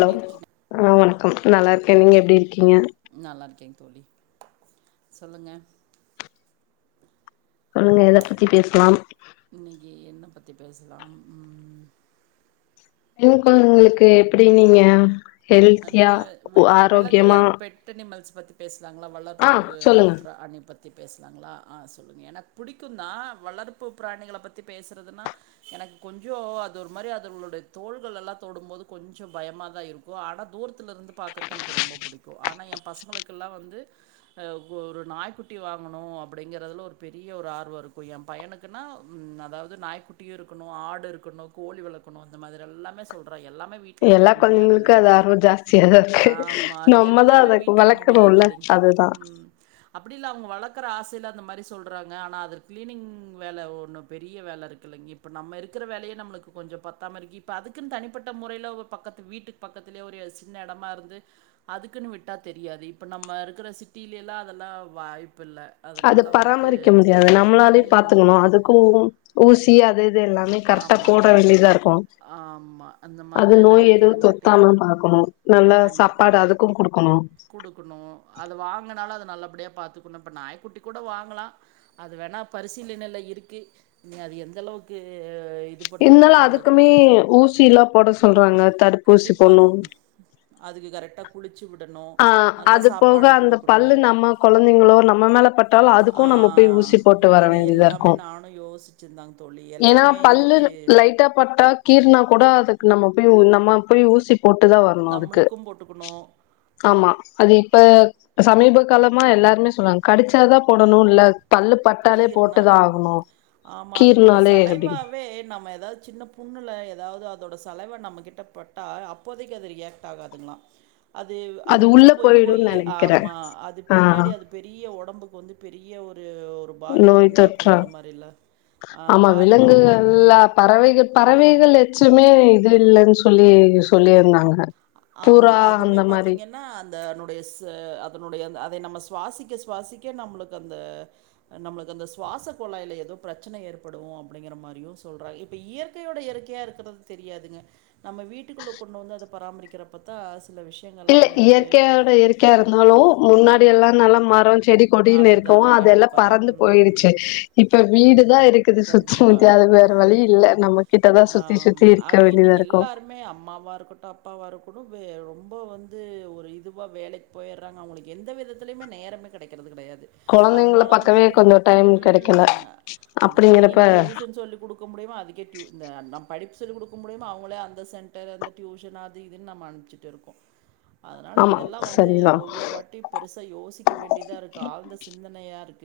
Low இருக்கீங்க ஆ வண கம் நல்லாருக்கேன் நீங்க எப்டி இருக்கீங்க நல்லாருக்கே தோலி சொல்லுங்க சொல்லுங்க எத பத்தி பேசலா இன்னிக்கி என்ன பத்தி பேசலா ம் பெண் கொழந்தைங்ளுக்கு எப்டி நீங்க ஹெல்த்தியா நீங்க வெ ஆரோக்கியமா வெலங்குகள் பெட் அனிமல்ஸ் பத் பேஸ் நாங்களா வளர்ப்பு ஆ ப்ராணி பத் தி பேஸ்லாங்ளா ஆ சொல்லுங்க எனக் புடிக்கு தா வளர்ப்பு ப்ராணிகள பத்தி பேசறதுனா எனக் கொஞ்சோ அது ஒரு மாரி அதுகள்ளோட தோள்களெல்லா தொடும்போது கொஞ்சோ பயமா தா இருக்கு ஆனா தூரத்துலருந்து பாக்றக்கு எனக் ரொம்ப புடிக்கு ஆனா ஏ பசங்ளுக்கெல்லா வந்து ஆ [unintelligible] ஒரு நாய்க்குட்டி வாங்கணு அப்டிங்றதுல ஒரு பெரிய ஒரு ஆர்வ இருக்கும் ஏ பையனுக்குன்னா அதாவது நாய்க்குட்டியு இருக்கணு ஆடு இருக்கணு கோழி வளக்கணு இந்த மாதிரி எல்லாமே சொல்றா எல்லாமே வீட்ல எப்டி முடியாது இல்லைங்க [unintelligible] ஜாஸ்தியா தா இருக்கு ஆமா. அது நம்ம தா எல்லாமே அத வீட்ல வளக்கனோல அதுதா அப்டில்ல அவங்க வளக்குற ஆசைல அந்த மாரி சொல்றாங்க ஆனா அதற் கிளீனிங் வேல ஒன்னு பெரிய வேல இருக்கில்லைங் இப்ப நம்ம இருக்குற வேலையே நம்மளுக்கு கொஞ்சோ பத்தாமருக்கு இப்ப அதுக்குன்னு தனிப்பட்ட மொறைலோ பக்கத் வீட்டுக்கு பக்கத் இதிலே ஒரு சின்ன எடமாருந்து அதுக்குன்னு விட்டா தெரியாது இப்ப நம்ம இருக்குற சிட்டிலேலாம் அதெல்லா வாய்ப் அது பராமரிக்க முடியாது நம்மளாலே ம். பாத்துக்கணு அதுக்கு ஊசி அது இ ஆமாங்க ஆமா அந்த அது மாதிரியெல்லா நோய் எதுவு இருக்கறங்காட்டி தொத்தாம பாக்கணு நல்லா சாப்பாடு கண்டிப்பாங்க அதுக்கு குடுக்கணு குடுக்கணு அது வாங்கனாலு அது நல்லப்படியா பாத்துக்கணு இப்ப நாய்குட்டி கூட வாங்கலா அது வேணா பரிசீலனையில இருக்கு நீ அது எந்தளவுக்கு [unintelligible] இருந்தாலு அதுக்குமே ஊசிலா போட சொல்றாங்க தடுப்பூசி போட்ணு கண்டிப்பாங்க அதுக்கு கரெக்ட்டா ஆ அது போக அந்த குடுக்கணு பல்லு நம்ம கொழந்தைங்களோ நம்ம மேல பட்டாலோ ஆ அதுக்கு நம்ம போய் ஊசி போட்டு வர இது வேண்டியதா எல்லாமே இருக்கு நானு யோசிச்சிருந்தேங் தோழி ஏன்னா எல்லாமே பல்லு இருக்கு லைட்டா பட்டா கீர்னா கூட அதுக்கு நம்ம போய் [unintelligible] போய் ஊசி போட்டுதா வரணு அதுக்கு நம்மளுக்கு போட்டுக்கணு ஆமா அது இப்ப சமீப காலமா எல்லாருமே சொல்லறாங்க கடிச்சாதா போடணுன்னு இல்ல பல்லு பட்டாலே போட்டுதா கீர்னாவே ஆகணு ம் ஆமா அதனோட கீர்னாலே அப்டின்னு செலைவாவே நம்ம எதாவது சின்ன புண்ணுல எதாவது அதோட செலைவா நம்ம கிட்டப்பட்டா அப்போதைக்கு அது ரியாக்ட் ஆகாதுங்களா அது அது உள்ள போய் போயி ஆமா அது ஆ பின்னாடி அது பெரிய [unintelligible] ஒடம்புக்கு வந்து பெரிய ஒரு ஒரு பாதிப்பு நோய் தொற்றா உண்டாக்குங்கிற மாரில்ல ஆ ஆமா பாதிப்பு உண்டாக்கும் விலங்குகள்ல பறவைகள் ஆ பறவைகள் எச்சமே இது இல்லைன்னு சொல்லி சொல்லிருந்தாங்க ஆமா அதுமே பாத்தீங்கன்னா அந்தனுடைய சே அதனுடைய அத் அத நம்ம சுவாசிக்க சுவாசிக்க நம்மளுக்கு அந்த நம்மளுக்கு அந்த சுவாச குழாயில எதோ பிரச்சன ஏற்படு அப்டிங்கிற மாரியு சொல்றாங்க இப்ப இயற்கையோட இயற்கையா இருக்கிறது தெரியாதுங்க நம்ம வீட்டுக்குள்ள கொண்டு வந்து அத பராமரிக்கிறப்பத்த அஸ் [unintelligible] இயற்கையோட இயற்கையா இருந்தாலு முன்னாடி எல்லா நல்லா மரஞ்சி செடி கொடின்னு இருக்கோ அதுதாங்க. அதெல்லாம் கண்டிப்பா. பறந்து போயிடுச்சு ம். இப்ப வீடுதான் இருக்குது சுத்தி கண்டிப்பா. முத்தி அதுக்கு வேற வழி இல் நம்ம கிட்டதான் சுத்தி சுத்தி ஆமாங்க. இருக்க அதுவும் வேண்டியதா இன்னைக்கு இருக்கும் எல்லாருமே இப்போ வந்து ஒரு இதுவா வேலைக்கு போயிடுறாங்க அவங்களுக்கு எந்த விதத்துலயுமே நேரமே கிடைக்க கிறது கிடையா கொழந்தைங்கள அதனால பாக்கவே வந்துட்டு கொஞ்சோ டைம் கெடைக்கல. உம்அதுக்கே இங்க அப்படிங்கிறப்ப டியூஷன் சொல்லிகடுக்க முடியுமா அதுக்கே நம் படிப்பு சொல்லி கொடுக்க முடியாம அவங்களே அந்த சென்டர் அந்த டியூஷன் அது இதுன்னு நம்ம அனுப்பிச்சிட்டு இருக்கோம் அதனால ஆமா இதெல்லாம் வந்து சரிதா. ஒவ்வொரு வாட்டையும் பெருசா யோசிக்க வேண்டிய தான் இருக்கு ஆழ்ந்த சிந்தனையா இருக்கு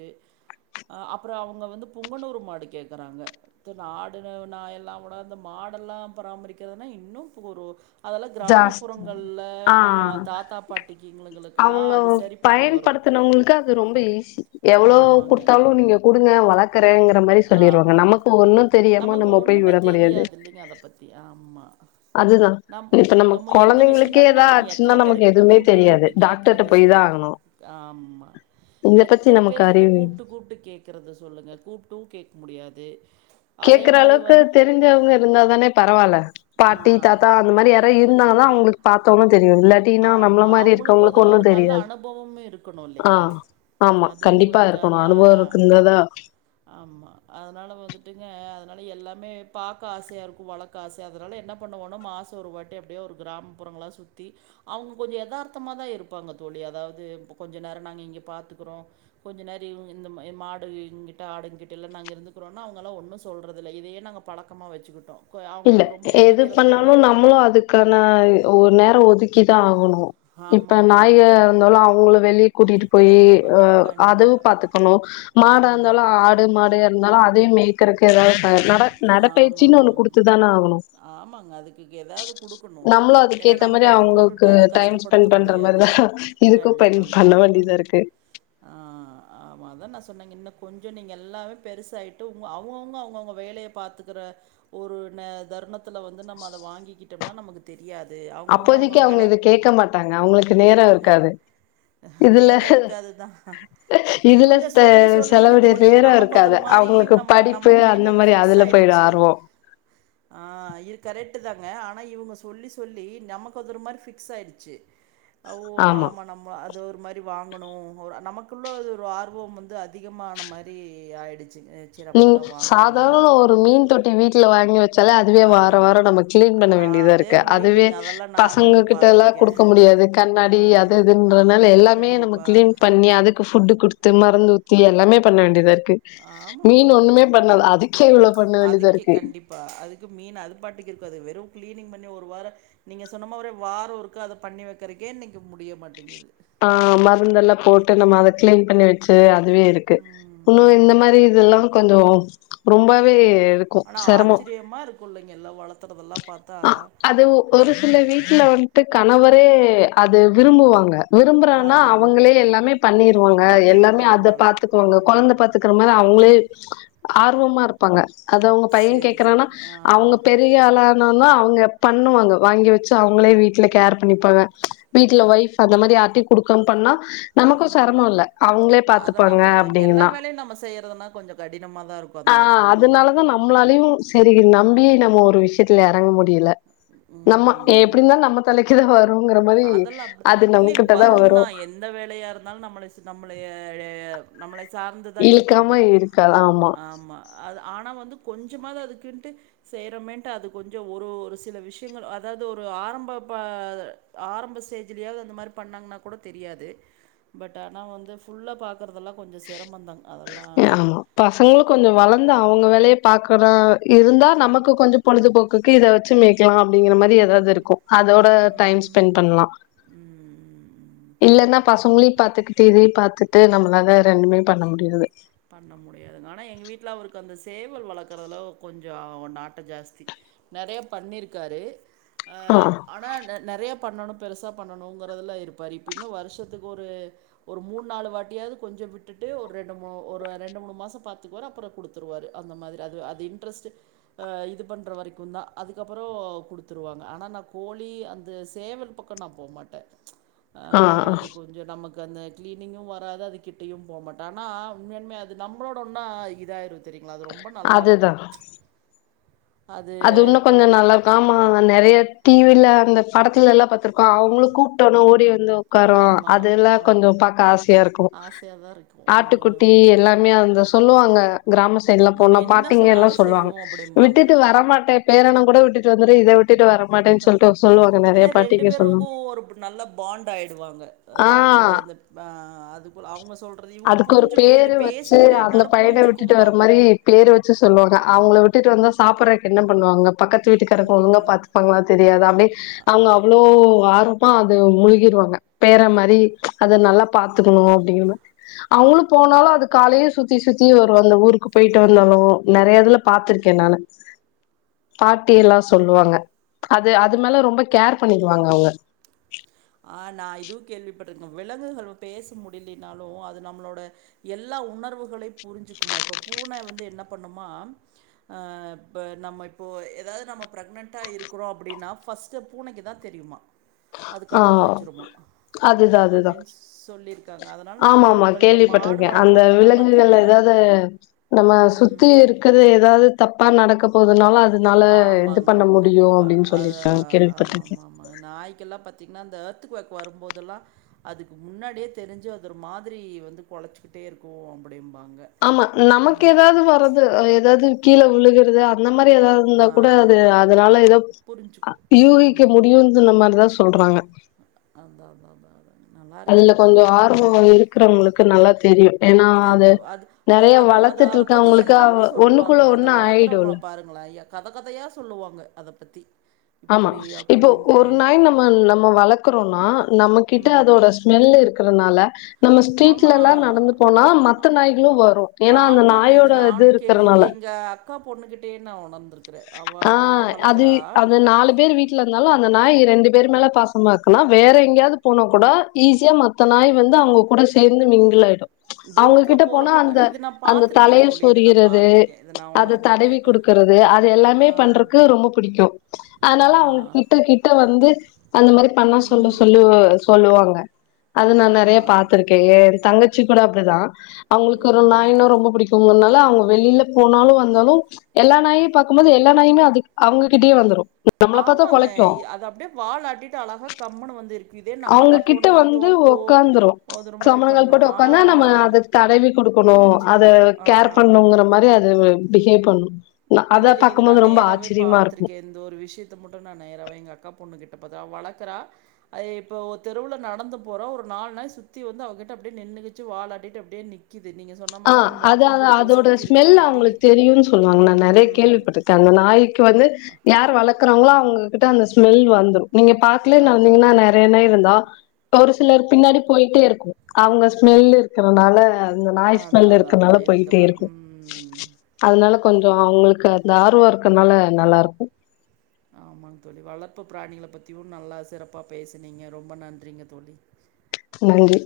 அஹ் அப்புறம் அவங்க வந்து புங்கனூர் மாடு கேக்குறாங்க நாடு நான் எல்லாம் கூட அந்த மாடெல்லாம் பராமரிக்கிறதுன்னா இன்னும் ஒரு அதால் ஜாஸ்தி. கிராமப்புறங்களில் நம்ம ஆ தாத்தா பாட்டிக்குிங்கங்களுக்கெல்லாம் அது சரிப்பட்டு வரும் உங்களுக்கு அது ரொம்ப ஈஸி எவ்வளவு ஆமாங்க. கொடுத்தாலும் நீங்க கொடுங்க வளர்க்கறேங்கற ஆமாங்க நமக்கு நம்ம போய் ஒண்ணுமே விட முடியாது தெரியாது இல்லைங்க அத பத்தி ஆமா அதுதா நம் இப்ப நம்ம எந்த கொழந்தைங்களுக்கே விஷயனாலும் எதா நம்ம ஆச்சுன்னா எத்தனை பேரு நமக்கு கிட்ட எதுவுமே கூப்பிட்டு தெரியாது கூப்பிட்டு டாக்டர்ட்ட கேக்குறது போய் தா சொல்லுங்க ஆகணு ஆமா இத பத்தி எத்தனை நமக்கு பேரு கிட்ட அறிவு கூப்பிட்டு கூப்பிட்டு கேக்குறது சொல்லுங்க கூப்பிட்டு டூ கேக் முடியாது கேக்குற மாதிரி அளவுக்கு வந்து தெரிஞ்சவங்க இருந்தாதானே பரவாயில்ல ஆ பாட்டி தாத்தா அந்த மாதிரி யாரா இருந்தால தான் அவங்களுக்கு கண்டிப்பாக பார்த்தோனும் தெரியும் இல்லாட்டனா நம்மள ஆமாம் மாதிரி அவங்களுக்கும் இருக்கவங்களுக்கு அதில் ஒரு ஒண்ணும் நல்ல தெரியாது அனுபவமும் இருக்கணும் இல்லைங்களா ஆஹ் ஆமா அதுவும் கண்டிப்பா இருக்கணும் இருக்கான்னா அனுபவம் இருக்குங்கதா ஆமா. அதனால வந்துட்டுங்க, அதனால எல்லாமே பார்க்க ஆசையா இருக்கும் வழக்க ஆசை ச அதனால் என்ன பண்ணுவோனால் மாதம் ஒரு வாட்டி அப்படியே ஒரு கிராமப்புறங்களாம் சுற்றி அவங்க கொஞ்சம் தார்த்தமாக தான் இருப்பாங்க தோழி அதாவது இோ கொஞ்சம் நேரம் நாங்கள் இங்கே பார்த்துக்குறோம் கொஞ்சம் நேரம் இந்த மாடுங்கிட்ட ஆடுங்க்கிட்ட எல்லாம் நாங்கள் இருந்துக்கிறோன்னா அவங்களலாம் ஒன்றும் சொல்கிறதில்லை இதையே நாங்கள் பழக்கமாக வச்சுக்கிட்டோம் இல்ல அவங்களுக்கு ரொம்ப எது பிடிக்கிறதுனால பண்ணாலும் நம்மளும் அதுக்கான ஒரு நேரம் ஒதுக்கிதான் ஆகும் [inaudible] இப்ப ஆமாமாங்க. நாயகர் இருந்தாலும் அவங்களுக்கு வெ கூட்டிட்டு போய் கண்டிப்பாங்க. அஹ் கண்டிப்பா. அவும் பாாரத்துக்கணும் மாடா ம். இருந்தாலும் ஆடு மாடு இருந்தாலும் அதே மேய்கறக்கு ஏதாவது நடை ஆமா பயிற்சின்னு ஒண்ணு ஆமாங் கொடுத்து ஆமாங்க அதுக்கு ஏதாவது குடுக்கணும் நம்மளு ஏன்னா அதுக்கேத்த நம்ம மாரி கட்டி போட்டுட்டு அவங்களுக்கு அதை டைம் கஷ்டப்படுத்த ஸ்பெண்ட் பண்ற முடியாது மாரிதா இதுக்கு பெண் கண்டிப்பாங்க பண்ண வேண்டியதா இருக்கு ஆஹ் ஆமாான் நான் சொன்னேங்க இன்ன கொஞ்சம் நீங்கள் எல்லாமே பெருசாயிட்டுங்க அவங்கவுங்க அவங்கவுங்க வேலையை பாார்த்தக்கிற ஒரு தருணத்து வந்து நம்ம அதை வாங்கிக்கிட்டோம்னா நமக்கு தெரிய அப்போதைக்கு அவங்க இதை கேட்க மாட்டாங்க அவங்களுக்கு நேரம் இருக்காது இதுல நேரம் இருக்காதுதான் இதுல இவங்க த சொல்லி சொல்லிங்க செலவுடைய தோழி நேரோ இருக்காது நமக்குதர் மாதிரி அவங்களுக்கு நம்ம படிப்பு நம அந்த மைண்ட்ல அ மாரி பிக்ஸ் அதுல போயிடு ஆயிடுச்சு ஆர்வோ ஆஹ் கரெக் தாங்க ஆனா இவங்க சொல்லி சொல்லி நமக்குதற மாதிரி பிக்ஸ் ஆயிடுச்சு ஓ ஆமா நாம நம்ம அது ஒரு மாதிரி வாங்கணோ ஒரு நமக்குள்ளே அது ஒரு ஆர்வோ வந்து அதிகமான மாரி ஆயிடுச் நீங்க சாதாரண ஒரு மீன் தொட்டி வீட்டுல வாங்கி வெச் ச்சல அதுவே ஆய வாரோ வாரோ நம்ம கிளீன் பண்ண வேண்டியதா அதே இருக்கு அதுவே முடியலைங்க அதெல்லா நானு பசங்க கிட்டலா பாத்திருக்கே குடுக்க முடியாது ஆ கண்ணாடி அது இதுன்றனால எல்லாமே நம்ம கண்டிப்பா கிளீன் பண்ணி அதுக்கு ஃபுட்டு குடுத்து மறந்து ஊத்தி எல்லாமே பண்ண வேண்டியதார்க் கே ஆமாங்க வேண்டியதா அதுக்கே இருக்கு கண்டிப்பா அதுக்கு மீன் அது பாட்டுக்கு இருக்கோ அது வெறும் கிளீனிங் பண்ணி ஒரு வாரோ நீங்க சொன்ன மாரி வாரோ ஒருக்கா அத பண்ணி வெக்குறதுக்கே முடிய மாட்டேங்குது ஆ மருந்தெல்லா போட்டு நம்ம அத கிளீன் பண்ணி வெச்சு அ அதுவே இருக்கு இன்னு ம் இந்த மேரி இதெல்லா கொஞ்சோ ரொம்பவே இருக்கோ செரமோ புள்ளைங்கெல்லா வளத் அ அது ஒரு சில வீட்ல வந்த்ட்டு கணவர் ஹே அது விரும்புவாங்க ஆ விரும்புறானா அவங்களே எல்லாமே பண்ணிருவாங்க எல்லாமே அத பண்ணிடுறதுனால பாத்துக்குவாங்க கொழந்த ம் பாத்துக்குற மாரி அவுங்களே ஆர்வமா இர்க் ப்பாங்க அது அவுங்க பைய சேரி கேக்குறனா சேரிங்க ஆ அவுங்க பெரிய ற்லனாலோ அவுங்க பண்ணுவாங்க வாங்கி வெச்சு அவுங்களே வீட்ல கேர் பண்ணிப்பாங்க வீட்ல ஒய்ஃப் அந்த மாரி யார்டயு குடுக்க பண்ணா நமக்கோ ம் செரமோ இல்ல அவுங்களே அதெல்லா பாத்துப்பாங்க அப்படிதாங்க எல்லா அப்படீங்ன்னா வேலையு நம்ம செய்யறதுன்னா கொஞ்சோ கடினமா தா இருக்கு ஆ அந்த சூழ்நிலையில அதனாலதா நம்மளாலயு செரி நம்பி நம்ம ஒரு வி விஷயத்துல எறங்க முடியுல நம்ம ஏப் ம் எப்டீந்தாலோ நம்ம தலைக்கு தா வரோ அதெல்லா அப்டி இல்ல வரும் வரு தா எந்த வேலையா இருந்தாலும் நம்மள நம்மளய நம்ளய நம்மள சு சார்ந்துதா இருப்பாங்க இழுக்காம இருக்காது ஆமா அதா ஆனா வந்து கொஞ்சோமா தா அதுக்குன்ட்டு செய்கிறோமேன்ட்டு அது கொஞ்சோ ஒரு ஒரு சில விஷயங்கள் அதாவது ஒரு ஆரம்ப பா ஆரம்ப ஸ்டேஜ்லேயாவது அந்த மாதிரி பண்ணாங்கன்னா கூட தெரியாது பட் ஆனால் வந்து ஃபுல்லா பா பாக்குறதெல்லா கொஞ்சோ செரமம் தாங் அதெல்லா வந்து அவுங்க வேலைய பாக்குறா இருந்தா நமக்கு கொஞ்சோ பொழுதுபோக்குக்கு இத வெச்சு மேய்க்கலா அப்டீங்கிற மாதிரி ஏதாவது இருக்கோ அதோட டைம் ம் ஸ்பெண்ட் பண்லா ம் ம் ம் இல்லன்னா பசங்களயு பாத்துகுட்டு டீ வி பாத்துட்டு நம்மளால ரெண்டுமே பண்ண முடியாது பண்ண முடியாதுங்க ஆனா எங்க வீட்டுல அவருக்கு அந்த சேவல் வளர்க்கறதுல கொஞ்சோ நாட்டோ ஜாஸ்தி நறையா பண்ணிருக்காரு ஆ ஆனா நிறைய பண்ணணு பெருசா பண்ணணுங்கறதுல இருப்பாரு இப்பைமே வருஷத்துக்கு ஒரு ஒரு மூணு நாலு வாட்டியாது கொஞ்சொ விட்டுட்டு ஒரு ரெண்டு மு ஒரு ரெண்டு மூணு மாசொ பாத்துக்குவாரு அப்பறொ குடுத்துருவாரு அந்த மாதிரி அது அது இன்ட்ரஸ்ட்டு ஆ இது பண்ற வரைக்குந்தா அதுக்கப்பறோ குடுத்துருவாங்க ஆனா நா கோழி அந்த சேவல் பக்கொ நா போ மாட்ட ஆ அது கொஞ்சொ நமக் க அந்த கிளீனிங்கு வராது அது கிட்டயு போ மாட்ட ஆனா உண்மையால்மே அது நம்பளோட ஒன்னா இதாயிரு தெரியுங்களா அது ரொம்ப நல்லா இருக்கு அதுதா அது உன்னு கொஞ்சொ நல்லாக்காமா நறைய டிவில அந்த படத்துலல்லா பாத்ருக்கோ அவுங்களு கூப்ட்டொன்னே ஓடி வந் து ஒக்காருவா ஆமா அது எல்லா ஆ கொஞ்சொ பாக்க ஆசையா இருக்கு ஆசையாக தான் இருக்கும் ஆ. ஆட்டுக்குட்டி எல்லாமே அந்த சொல்லுவாங்க கிராம சைட்லா நம்ம போனா என்ன பாட்டிங்கெல்லா சொன்னாலும் சொல்லுவாங்க செய்வோம் விட்டு அப்படிம்பாங்க வரமாட்டே பேரனுங் கூட விட்டு வந்துரு இத விட் ஆனா ரெண்டு பாட்டிங்க பேருக்கு சொல்லுவாங்க ஒரு நல்ல பாண்ட் ஆயிடுவாங்க அதாவ்து ஆ அந்த அ அது போல அவுங்க சொல்றத இவுங்க அதுக்கு ஒரு புரிஞ்சிக்கு இது பேரு வச்சு பேச அந்த முடிய்லினாலு பையன விட்டுட்டு வர புரிஞ்சிக்கும்பாங்க ட்டுட்டு வந்தா சாப்பட்றக்கு என்ன பண்ணுவாங்க பக்கத்து வீட்டுக்காரங்க ஒழுங்கா பாத்துப்பாங்ளா தெரியாது அப்டி அவுங்க அவ்ளோ ஆ அப்பா அது முழுகிருவாங்க பேர மாரி அத நல்லா பாத்துக்கணு அப்டிங்கிறமா அவுங்களு போனாலு அது காலையே சுத்தி சுத்தி வரு அந்த ஊருக்கு போயிட்டு வந்தாலு நெறைய இதுல பாத்ருக்கே நானு பாட்டி எல்லா சொல்லுவாங்க அது அது மேல ரொம்ப கேர் பண்ணிருவாங்க அவுங்க ஆ நா இதுவு கேள்விப்பட் பட்ருக்க விலங்குகள் பேச முடிய்லினாலு அது நம்மளோட எல்லா உணர்வுகளை புரிஞ்சிக்குமா இப்போ பூன வந்து என்ன பண்ணுமா ஆ இப்ப நம்ம இப்போ ஏதாவ்து நம்ம ப்ரெக்னென்ட்டா இருக்குறோ அப்டின்னா ஃபர்ஸ்ட்டு பூனக்கிதா தெரியுமா அது ஆ கண்டுபிடிச்சிருமா அதுதா அதுதா அப்படின்னு சொல்லியிருக்காங்க அதனால் நம்ம ஆமா ஆமா உணர்வுகள் இப்போ மாடு கேள்விப்பட்ருக்கே அந்த வளர்த்துறவங்கெல்லாம் விலங்குகள்ல பார்த்தீங்கன்னா ஏதாவ்து நம்ம ம், சுத்தி இருக்குற ஏதாவ்து தப் பா நடக்க போதுனாலு அ ஆமாங்க கண்டிப்பா அதா சொல்லியிருக்காங்க ஆமா கேள்விப்பட்டிருக்கே ஆமா ஆமா நாய்க்கெல்லா பாத் தீங்னா அந்த எர்த்து க்வாக் வரும்போதெல்லா அதுக்கு முன்னாடியே தெரிஞ்சி அதொரு மாதிரி வந்து கொலச்சிக்கிட்டே இருக்கு அப்டிம் ஆமா நமக்கு ஏதாவ்து வர்றது ஏதாவ்து கீழ உழுகுறது அந்த த மாரி ஏதாவ்து இருந்தா ஆ கூட அது அதனால ஏதோ அ புரிஞ்சுக்கும். யூகிக்க முடியு [unintelligible] சொல்றாங்க அதா அதா அதா அதா நல்லாருக்கு க்குறவங்களுக்கு நல்லா தெரியு தெரியு அது அது நெறைய அத அத வளர்த்துட்டு அதப் பத்தி இருக்கவங்களுக்கு எல்லாமே சொல்லுவாங்க ஒண்ணுக்குள்ள அத ஒண்ணு ஆயிடுல வளக்கறவங்கள பாருங்கள ய கத கதையா சொல்லுவாங்க அதப் பத்தி ஆமா இப்படி இப்போ அப்படின்ட்டு. ஒரு நாய் நம்ம நம்ம வளக்குறோன்னா நம்மக் கிட்ட அதோட ஸ்மெல்லு இருக் இருக்கறனால நம்ம ஸ்ட்ரீட்ல ஆமா. எல்லா நடந்து போனா மத்த நாய்களும் வரு ஏன்னா அந்த நாயோட இது இருக்கறனால க்கா பொண்ணுகிட்டேயே நான் உணர்ந்துருக்கு ஆஹ் அது அந்த நாலு பேர் வீட்டுல இருந்தாலும் அந்த நாய ரெண்டு பேரும் மேல பாசமா இருக்குனா வேற எங்கேயாவது போனா கூட ஈஸியா மத்த நாய் வந்து அவங்க கூட சேர்ந்து மிங்குலாயிடும் அவங்க ரோட்ல கிட்ட போனா போறப்ப க அந்த இது நான் அந்த தல பார்த்துருக்கேங்க தோழி. இது நான் சொரியிகிறது பார்த்துருக்கேன். இத நான் அதை தடவி உணர்ந்திருக்கேன். கொடுக்கறிறது அது எல்லாமே ஆ, பண்றக்கு ரொம்ப பிடிக்கும் ஆ, அதனால அவங்க கிட்ட கிட்ட வந்து அந்த மாதிரி பண்ணா சொல்ல சொல்லு ம், சொல்லுவாங்க அது ஆ, நான் நிறைய பாத்துிருக்கேன் தங்கச்சி கூட அப்படிதான் அவங்களுக்கு ஒரு ம். நாயனா ரொம்ப பிடிக்கும்ன்னா அவங்க வெளியில போனாலும் வந்தாலும் எல்லா நாயும் பார்க்கும்போது எல்லா நயுமே அது அவங்ககிட்டயே வந்துரும் ஆமாங்க அதை அப்படியே வாால் ஆட்டிட்டு அழகா கம்மனுு வந்து இருக்கு அவங்ககிட்ட வந்து உக்காந்துரும் அது ஒரு மாரி சமணங்காள் பண்ணும். போட்டு ஆ, உக்காந்தா நம்ம அத தடவி கொடுக்கணும் அத புரிஞ்சுக்குது. கேர் ஆ. பண்ணணுங்கிற மாதிரி அத பிஹேவ் பண்ணும் இல்ல இல்லலைங்க இது நான் நேராவவே பா்த்திருக்கேன் இந்தந்த ஒரு விஷயத்த மட்டும் நான் நேராாவே எங்க அக்கா பொண்ணுகிட்டேன் அது அவ வளக்குறா இப்ப தெருல நடந்து போற ஒரு நாலு நாய் சுத்தி வந்து அவகிட்ட அப்புடியே நின்னுகிச்சி வாழாட்டிடு அப்டியே நிக்குது ஆஹ் அத அத அதோட ஸ்மெல் இருக்கிறங்காட்டி அவங்களுக்கு தெரியும்ன்னு சொல்லுவாங்கள நிறைய ம். கேள்விப்பட்டிருக்கேன் அந்த நாய்க்க வந்து யார் வளர்க்குறவங்களோ அவங்ககிட்ட அந்த ஸ்மெல் வந்துடும் நீங்க பாக்கலன்ன அதான், வந்தீங்கன்னா அதான். நிறையன்னா இருந்தோம் ஒரு சிலர் பின்னாடி போயிட்டே இருக்கும் அவங்க ஸ்மெல் இருக்கறனால உங்க நாய் அதான், அதான், இருக்கனால அதான். போயிட்டே இருக்கலாம். இருக்கும் ம். அதனால அதனால கொஞ்சம் அவங்களுக்கு அந்த ஆர்வம் இருக்கனால நல்லா இருக்கும் ஆமாங்க தோழி வளர்ப்பு பிராணிகளை பத்தியும் நல்லா சிறப்பா பேசுனீங்க ரொம்ப நன்றிங்க தோழி நன்றி